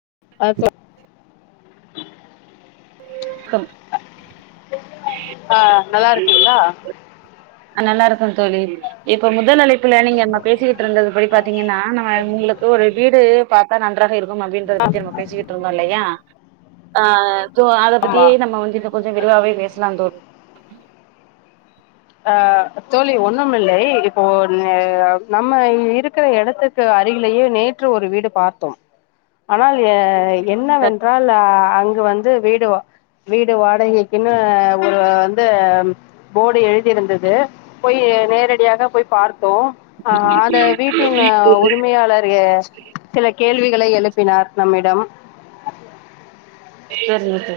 [unintelligible] கா அ நல்லாருக்கீங்ளா அ நல்லாருக்க தோழி இப்ப முதல் அழைப்புல நீங்க நம்ம பேசிக்கிட்டு இருந்தது படி பாத்தீங்கனா நம்ம உங்ளுக்கு ஒரு வீடு பாத்தா நன்றாக இருக் அப்டின்றத பத்தி நம்ம பேசிக்கிட்ருந்தோ இல்லையா அ சோ அத ஆமா பத்தியே நம்ம வந்து இப்ப கொஞ்ச விரிவாவே பேசலாந்தோ ஆ தோழி ஒண்ணும் இல்லை இப்போ நம்ம இருக்கிற இடத்துக்கு அருகிலேயே நேற்று ஒரு வீடு பார்த்தோம் ஆனால் எ என்னவென்றால் ஆ இங்க வந்து வீடு வா வீடு வாடகைக்குன்னு ஒரு வந்து போர்டு எழு தி இருந்தது போய் நேரடியாக போய் பார் தோ அந்த வீட்டின் உரிமையாளர் சில கேள்விகளை எழுப்பினார் நம்மிடம் செரிங்க தோ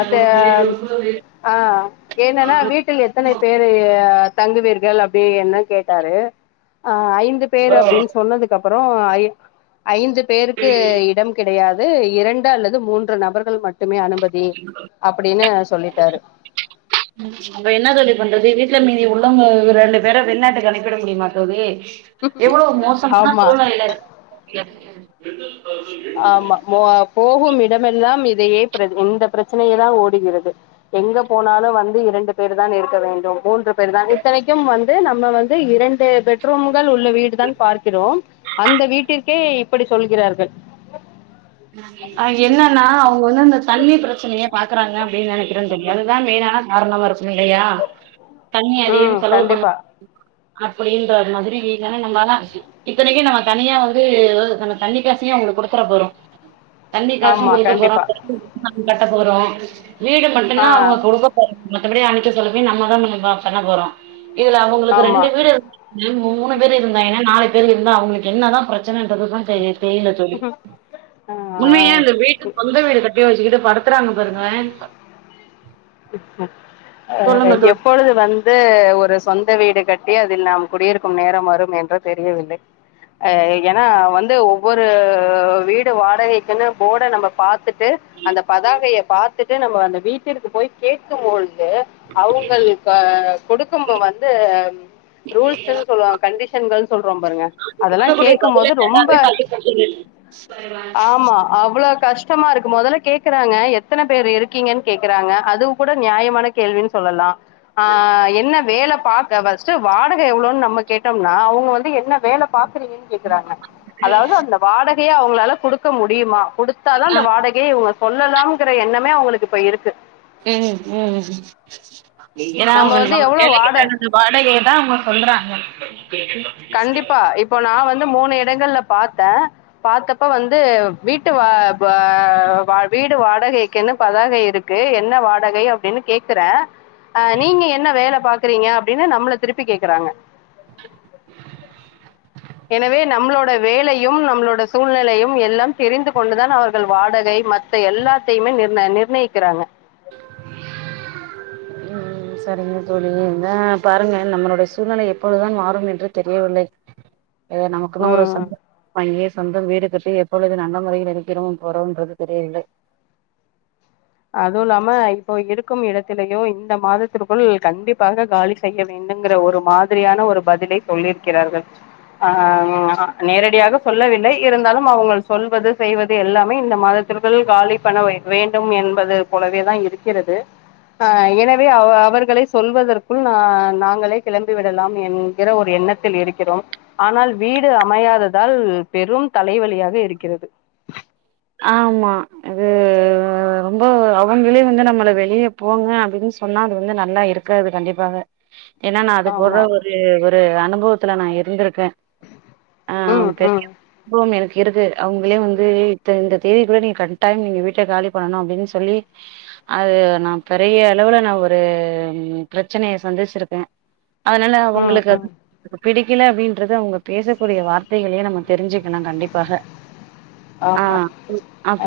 அது ஆஹ் ஆஹ் என்னன்னா வீட்டில் எத்தனை பேரு தங்குவீர்கள் அப்படி என்ன கேட்டாரு ஆஹ் ஐந்து பேர் அப்படின்னு சொன்னதுக்கு அப் அப்பறோ ஐ ஐந்து பேருக்கு இடம் கிடையாது து இரண்டு அல்லது மூன்று நபர்கள் மட்டுமே அனுமதி அப்டின்னு சொல்லிட்டாரு அப்ப என்ன தோழி பண் றது வீட்டுல மீதி உள்ளவங்க ரெண்டு பேர வெளிநாட்டுக்கு அனுபிட முடியமா தோழி எவ்ளோ மோசமான ஆமா சூழ்நிலையில இரு [unintelligible] ஆமா போ போகும் இடமெல்லாம் இதையே பிர இந்த பிரச்சனையதா ஓடுகிறது எங்க போனாலு வந்து இரண்டு பேர் தா இருக்க வேண்டும் மூன்று பேர் தான் இத்தனைக்கும் வந் து நம்ம வந்து இரண்டு பெட்ரூம் ம்கள் உள்ள வீடுதான் பார்க்கிறோம் அந்த வீட்டிற்கே அப்படி சொல்கிறார்கள் அஹ் என்னன்னா அவங்க வந்து அந்த தண்ணி பிரச்சனையே பாக்குறாங்க அப்படின்னு நினைக்கிறே தோழி அதுதா மெயின்னா காரணமா இரு இல்லையா தண்ணி ம் அதிகம் செலவு பண்ண கண்டிப்பா அப்படின்ற மாதிரி ஏன்னா நம்பலா இத்தனைக்கு நம்ம தனியா வந்து நம்ம தண்ணி காசையு அவங்களுக்கு குடுத்துற போறோ தண்ணி காசு ஆமா குடுக்க போறோ கண்டிப்பா [unintelligible] கட்ட போறோ வீடு ஆ மட்டுதா அவங்க கொடுக்கப் போற மத்தபடி அனுச்சி சொல்லபி நம்மதா பண்ண பண்ண போறோ இதுல அவங்களுக்கு ஆமா ரெண்டு வீடு இருா மூணு பேர் இருந்தாங்க நாலு இருந்திருந்தா அவங்களுக்கு என்னதா பிரச்ச பிரச்சனன்றது தா தோழி தெரில தோழி ஆ உண்மையா அந்த வீட்டுக்கு சொந்த வீடு கட்டி ஒரு இது கிட்ட படுத்துறாங்க பாருங்களே அ அ எப்பொழுது வந்து ஒரு சொந் சின்ன வீடு கட்டி அதில் நாம் குடியிருக்கும் நேரம் வரும் என்று தெரியவில்லை ஏனா வந்து ஒவ்வொரு வீடு வாடகைக்குனு போட நம்ம பாத்துட்டு அந்த பதாகைய பாத்து துட்டு நம்ம அந்த வீட்டிற்க்கு போய் கேட்கும் போது அவுங்கள் கொடுக்கும் வந்து ரூல்சுனு சொல்வாங்க கண்டிஷன்கள் சொல்றோம் பாருங்க அதெல்லா குடுக்கக்கூடிய கேக்கும் பதிலே போது ரொம்ப நல்லாவே தள்ளி போகுது ஆமா அவ்ளோ கஷ்ட கஷ்டமா இருக்கு மொதல்ல கேக்குறாங்க எத்தன பேர் இருக்கீங்க கேக்குறாங்க அதுவு கூட நியாயமான கேள்வின்னு சொல்லலா ஆ என்ன வேல பாக்க ஃபர்ஸ்ட் வாடக எவ்ளோன்னு நம்ம கேட்டோம்னா அவுங்க வந்து என்ன வேல பாக்குறீங்கனு கேக்குறாங்க அதாவது அந்த வாடக அவுங்களால குடுக்க முடியுமா குடுத்தாதா ஆ அந்த வாடகையே இவுங்க சொல்லலாம்ங்குற எண்ணமே அவுங்களுக்கு இப்ப இருக்கு உம் உம் ம் ஏனா நம்ம வந்து அவுங்க எவ்வளோ வேலைக்கு வாடகை தகுந்த வாடகைய தா அவுங்க சொல்றாங்க கண்டிப்பா இப்ப நா வந்து மூணு இடங்கள்ல பாத்தே பாத்தப்ப வந்து வீட்டு வா வா வீடு வாடகைக்குனு பதாகை இருக்கு என்ன வாடகை அப்டினு கேக்குற ஆ நீங்க என்ன வேல பாக் பாக்குறீங்க அப்டினு நம்மள திருப்பி கேக்குறாங்க எனவே நம்மளோட வேலையும் நம்மளோட சூழ்நிலையும் எல்லாம் தெரிந்து கொண்டு தான் அவர்கள் வாடகை மத் எல்லாத்தையுமே நிர்ன நிர் நிர்ணயிக்கிறாங்க உம் ம் சரிங்க தோழி என்ன பாருங்க நம்மளுடைய சூழ்நிலை எப்பொழுது தான் மாறும் என்று தெரியவில்லை ஏதோ நமக்குன்னு ஒரு ம். சேந்த வீட வாங்கி சொந்த வீடு கட்டி எப்பொழுது நல்ல முறையில் இருக்கிறோம் போறோம் என்று தெரியவில்லை அதுவும் இல்லாம இப்போ இருக்கும் இடத்திலயோ இந்த மாதத்திற்குள் கண்டிப்பாக காலி செய்ய வேண்டும்ங்கிற ஒரு மாதிரியான ஒரு பதிலை சொல்லியிருக்கிறார்கள் ஆ நேரடியாக சொல்லவில்லை இருந்தாலும் அவுங்கள் சொல்வது செய்வது எல்லாமே இந்த மாதத்திற்குள் காலி பண்ண வேண்டும் என் பது போலவே தான் இருக்கிறது அ எனவே அவ அவர்களை சொல்வதற்குள் நா நாங்களே கிளம்பி விடலாம் என்கிற ஒரு எண்ணத்தில் இருக்கிறோம் ஆனால் வீடு அமையாததால் பெரும் தலைவலியாக இருக்கிறது ஆமா அது ரொம்போ அவுங்களே வந்து நம்மள வெளியே போங்க அப்டினு சொன்னா அது வந்து நல்லா இருக்காது கண்டிப்பாக ஏனா நா அது போக ஆமா ஒரு ஒரு அனுப அனுபவத்துல நா இருந்திருக்க ஆ ம் பெரிய ம் அனுபவம் எனக்கு இருக்கு அவுங்களே வந்து இந்த தேதிக்குள்ள நீங்க கட்டாயம் நீங்க வீட்ட காலி பண்ணனும் அப்டினு சொல்லி அது நா பெரிய அளவுல நா ஒரு பிரச்சனைய சந்திச்சிருக்கே அதனால ம் அவுங்களுக்கு ம் பிடிக் புடிக்கல அப்படின்றது அவுங்க பேசக்கூடிய வார்த்தைகளையே நம்ம தெரிஞ்சுக்கலா கண்டிப்பாக ஆ ஆமா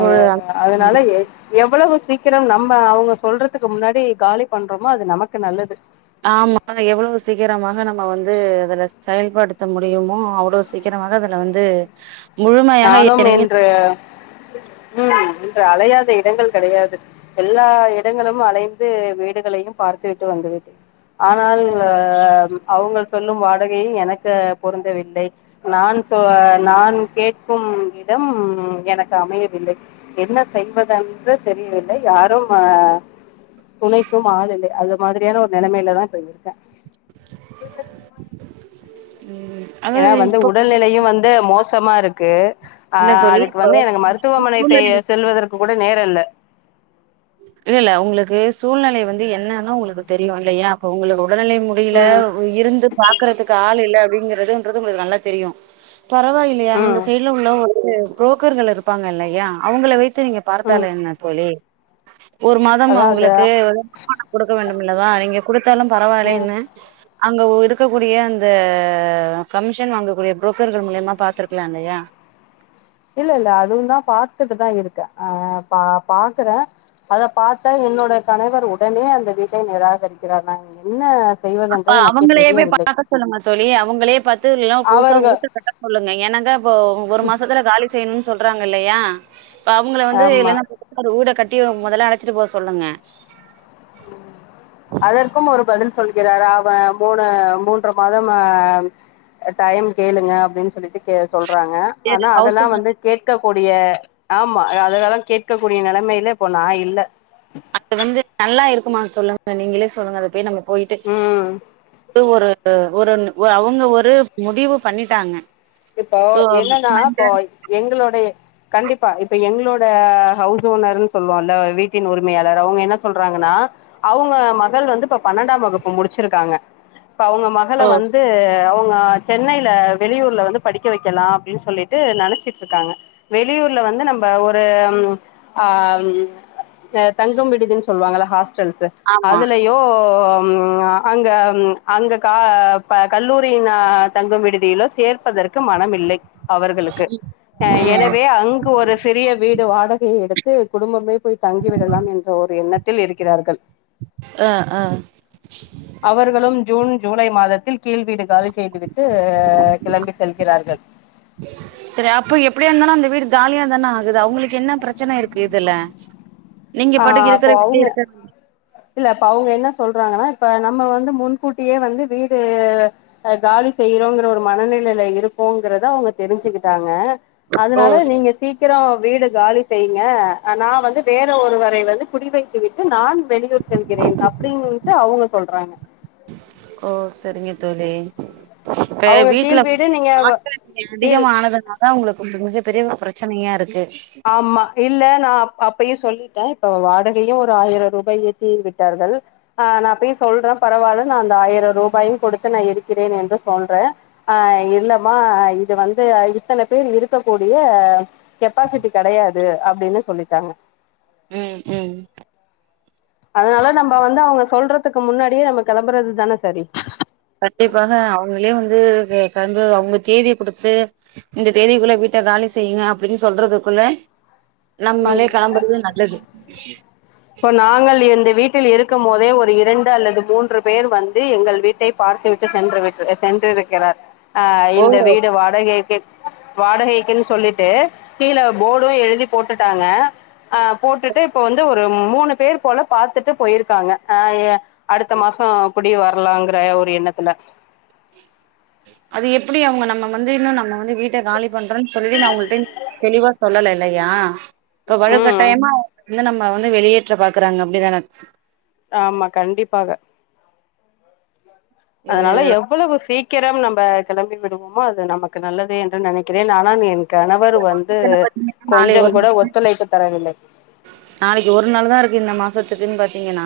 அ அதனால ம் எவ்வளவு சீக்கிரம் நம்ம அவுங்க சொல்றதுக்கு முன்னாடி காலி பண்றோமோ அது நமக்கு நல்லது ஆமா எவ்வளவு சீக்கிரமாக த்த முடியுமோ அவ்வளோ சீக்கிரமாக அதுல வந்து முழுமையாக நானும் இறங்கி இன்று உம் உம் இந்த அலையாத இடங்கள் கெடையாது எல்லா இடங்களும் அலைந்து வீடுகளையும் பார்த்து விட்டு வந்துவிட்டேன் ஆனால் அ அவுங்க சொல்லும் வாடகையும் எனக்கு பொருந்தவில்லை நான் சொ நான் கேக் [unintelligible] இடம் உம் எனக்கு அமையவில்லை என்ன செய்வதன்ற தெரியவில்லை யாரும் அஹ் துணைக்கும் ஆள் இல்லை அது மாதிரியான ஒரு நெலைமையிலதான் இப்ப இருக்கேன் ம் ஏன்னா அதாவது வந்து இப்போ உடல்நெலையும் வந்து மோசமா இருக்கு இல்ல அஹ் தோழி அதுக்கு இப்ப வந்து எனக்கு மருத்துவமனை சேய செல்வதற்கு கூட நேரோ இல்ல இல்ல இல்ல உங்களுக்கு சூழ்நிலைய வந்து என்னன்னு உங்களுக்கு தெரியு இல்லையா அப்ப உங்களுக்கு உடல்நிலை முடியல ம் இருந்து பாக்கறதுக்கு ஆள் இல்ல அப்படிங்கிறதுன்றது உங்களுக்கு நல்லா தெரியும் பரவாயில்லையா ம் அந்த சைடுல உள்ள ஒ இது புரோக்கர்கள் இருப்பாங்க இல்லையா அவுங்களை வைத்து நீங்க ம் பார்த்தால் என்ன தோழி ஒரு மாதம் அதான் அது அவுங்களுக்கு வருமானம் குடுக்க வேண்டும் உள்ளதா அவீங்க கொடுத் குடுத்தாலும் ம் பரவாயில்லைன்னே அங்க இருக்கக்கூடிய அந்த கமிஷன் வாங்கக்கூடிய புரோக்கர்கள் மூலியமா பாத்துருக்கலாம் இல்லையா இல்ல இல்ல அதுவும் தான் பார்த்துட்டுதான் இருக்கே அஹ் பா பாக்குறே அத பார்த்தா என்னோட கணவர் உடனே அந்த வீட்டை நிராகரிக்கிறார் நான் என்ன அப்ப செய்வதென்றே எனக்கே அவங்களையே போய் தெரியவில்லை பார்க்க சொல்லுங்க தோழி அவுங்களே பத்து எல்லாம் புதுசா அவர்கள் ஊட்டு கட்ட சொல்லுங்க ஏன்னாக்கா இப்போ ஒரு மாசத்துல காலி செய்யனு உம் சொல்றாங்க இல்லயா இப்ப அவுங்களை வந்து ஆமா இல்லைன்னா ஒரு வூட கட்டி முதல்ல அடைச்சிட்டு போகச் சொ சொல்லுங்க அதற்கும் ஒரு பதில் சொல்கிறார் அவன் மூணு மூன்று மாதம் அஹ் டைம் கேளுங்க அப்டின்னு சொல்லிட்டு சொல்றாங்க சரி ஆனா ஹவுஸ் அதெல்லா ஓனர் வந்து கேட்க கூடிய ஆமா அது அதுக்கெல்லா கேட்க கூடிய நெலைமைல இப்போ நான் இல்ல அது வந்து நல்லா இருக் சொல்லுமா சொல்லுங்க நீங்களே சொல்லுங்க அதுப்போய் நம்ம போயிட்டு ம் அது ஒரு ஒருன்னு ஒரு அவுங்க ஒரு முடிவு பண்ணிட்டாங்க இப்போ சோ என்னன்னா இப்போ எங்களுடைய கண்டிப்பா இப்ப எங்களோட ஹவுஸ் ஓனர்ன்னு சொல்லுவோம் இல்லை வீட்டின் உரிமையாளர் அவுங்க என்ன சொல்றாங்கன்னா அவுங்க மகள் வந்து இப்ப பன்னெண்டாம் வகுப்பு முடிச்சிருக்காங்க இப்ப அவுங்க மகளளை ஓ வந்து அவுங் ம சென்னைல வெளியூர்ல வந்து படிக்க வக்கலா அப்டின் சொல்லிட்டு நனைச்சிட்ருக்காங்க வெளியூர்ல வந்து நம்ப ஒரு அ ம் தங்கும் விடுதுன் சொல்வாங்கல ஹாஸ் ஸ்டல்ஸு ஆமா அதுலயோ ம அங்க அங்க கா கல்லூரியின தங்கும் விடுதியில சேர்ப்பதற் மிக்க மனம் இல்லை அவர்களுக்கு அ ம் எனவே அங்கு ஒரு சிறிய வீடு வாடகையை எடுத்து குடும்பமே போய் தங்கி விடலா என்ற ஒரு எண்ணத்தில் இருக்கிறார்கள் ஆ ஆ அவர்களும் ஜூன் ஜூலை மாதத் கீழ் வீடு காலி செய்துவிட்டு கிளம்பிட் சரி அப்போ எப்பிடியா இருந்தாலும் அந்த வீடு காலியா தான ஆகுது அவுங்களுக்கு என்ன ப்ரச்சன இருக்கு இதுல நீங்க அ பாட்டுக்கு அப்போ இருக்கிற வீட்லயே அவ்ங்க இருக்க இல்ல இப்ப அவ்ங்க என்ன சொல்றாங்கன்னா இப்ப நம்ம வந்து முன்கூட்டியே வந்து வீடு காலி செய்றோங்கிற ஒரு மனநிலையில இருப்போங்குறத அவுங்க தெரிஞ்சுக்கிட்டாங்க ஓ அதனால சரி நீங்க சீக்கிரோ வீடு காலி செய்யுங்க ஆனா வந்து வேற் ற ஒருவரை வந்து குடிவைத்து விட்டு நான் வெளியூர் செல்கிறேன் அப்டின்ட்டு அவ்ங்க சொல்றாங்க ஓ சரிங்க தோழி ப்ப அவுங்க வீட்ல கீழ் வீடு நீங்க [unintelligible] ஆட்கள் கீழ் அதிகம் ஆனதுனால தா உங்களுக்கு மிகப்பெரிய பிரச்சனையா இருக்கு ஆம்மா இல்ல நா அப் ப்பயு சொல்லிட்ட இப்ப வாடகையு ஒரு ஆயிர ரூபாய் ஏத்தி விட்டார்கள் அ நா போய் சொல்ற பரவால்ல நா அந்த ஆயிர ரூபாயு குடுத்து நா இருக்கிறேன் என்று சொல்றே அ இல்லமா இது வந்து இத்தன பேர் இருக்கக்கூடிய பாசிட்டி கடையாத் து அப்பிடின்னு சொல்லிட்டாங்க. ம் ம் அதுனால நம்ப வந்து அவ்ங்க சொல்றதுக்கு முன்னாடியே நம்ப களம்புறது தான சரி கண்டிப்பாக அவங்கயே வந்து வே களம்பு அவ்ங்க தேதிய குடுத்து இந்த தேதிக்குள்ள வீட்ட காலி செய்யுங்க அப்டினு சொல்றதுக்குள்ள ம் நம்மளே கெளம்புறது நல்லது இப்ப நாங்கள் எந்து வீட்டில் இருக்கும்போதே ஒரு இரண்டு அல்லது மூன்று பேர் வந்து எங்கள் வீட்டை பார்த்து விட்டு சென்றுவிட்டு சென்றுவிட்டது சென்றிருக்கிறார் அ ஓ இந்த வீடு வாடகைக்கு வாடகைக்குன் சொல்லிட்டு கீழ போடும் எழுதி போட்டுட்டாங்க ஆ போட்டுட்டு இப்ப வந்து ஒரு ஒரு மூணு பேர் போல பாத்துட்டு போய்ருக்காங்க அய்ய அடுத்த மாசோ குட் அப்டி வர்லாங்ற ஒரு எண்ணத்துல அது எப்புடி அவ்ங்க நம்ம வந்து இன்னு நம்ம வந்து வீட்ட காலி பண்றோன் சொல்லி நா உங்கள்ட தெளிவா சொல்லலே இல்லையா வழுக் ம் கட்டாயமா வ நம்ம வந்து வெளியேற்ற பாக்குறாங்க அப்படிதானே ஆமா கண்டிப்பாக இது அதனால எவ்வளவு சீக் சீக்கிரம் நம்ம கிளம்பி விடுவோமோ அது நமக்கு நல்லது என்று நினைக்கிறேன் நனா என் கணவர் வந்து நாளை கொஞ்ச ஒரு கூட ஒத்துழைப்பு தரவில்லை க்குன்னு பாத்தீங்கன்னா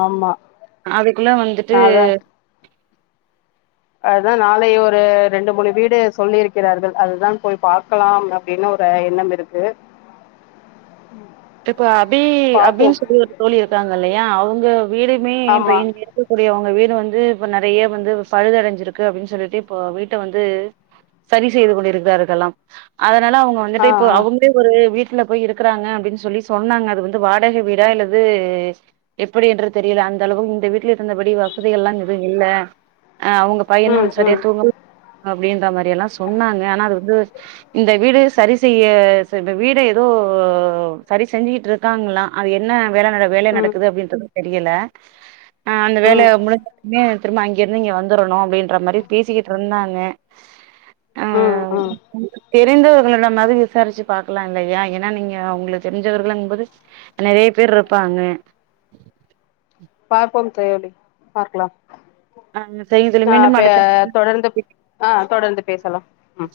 ஆமா அதுக்குள்ளாம் வந்துட்டு அதுதான் நாளை ஒரு ரெண்டு மூணு வீடு சொல்லியிருக்கிறார்கள் அதுதான் போய் பாக்கலாம் அப்படின் ஒரு எண்ணம் இருக்கு இப்ப அபி அபின்னு பாப்போம் சொல்லி ஒரு தோழி இருக்காங்க இல்லையா அவங்க உங்க வீடுமே இப்ப ஆமா [unintelligible] அவங்க வீடு வந்து இப்ப நிறைய வந்து பழுதடைஞ்சிருக்கு அப்படின்னு சொல்லிட்டு இப்ப வீட்டை வந்து சரி செய்து கொண்டிருக்கிறார்க ளாம் அத அவங்க ஆ வந்துட்டு இப்ப ஆ அவங்களே ஒரு வீட்டு வீட்ல போய் இருக்காங்க அப்படின்னு சொல்லி சொன்னாங்க அது வந்து வாடகை வீடா அல்லது எப்படி என்று தெரியல அந்த அளவுக்கு இந்த வீட்டுல இருந்தபடி வசதிகள் எல்லா இதுவு இல்ல ஆஹ் அவங்க பையன்னும் ம் சரியா ம் தூங்கல அப்படின்ற மாதிரி எல்லாம் சொன்னாங்க ஆனா அது வந்து இந்த வீடு சரி செய்ய இந்த வீடை ஏதோ சரி செஞ்சுிக்கிட்டு இருக்காங்களா அது என்ன வேலை நட வேலை ம் நடக்குது அப்படின்றது தெரியல ஆஹ் அந்த வேலை ம் [unintelligible] திரும்ப அங்க இருந்து இங்க வந்துடணு அப்படின்ற மாதிரி பேசிகிட்டு இருந்தாங்க ம் ஆஹ் ம் தெரிந்தவர்களிடமாவது விசாரிச்சு பாக்கலா இல்லையா ஏன்னா நீங்க உங்களுக்கு தெரிஞ்சவர்களங்க போது நிறைய பேர் இருப்பாங்க பார்ப்போம் தோழி பார்க்லாம் ஆ சரிங்க தோழி ஆஹ மீண்டும் ப்ப அடுத்த தொடர்ந்து ஆஹ் தொடர்ந்து பேசலாம் உம்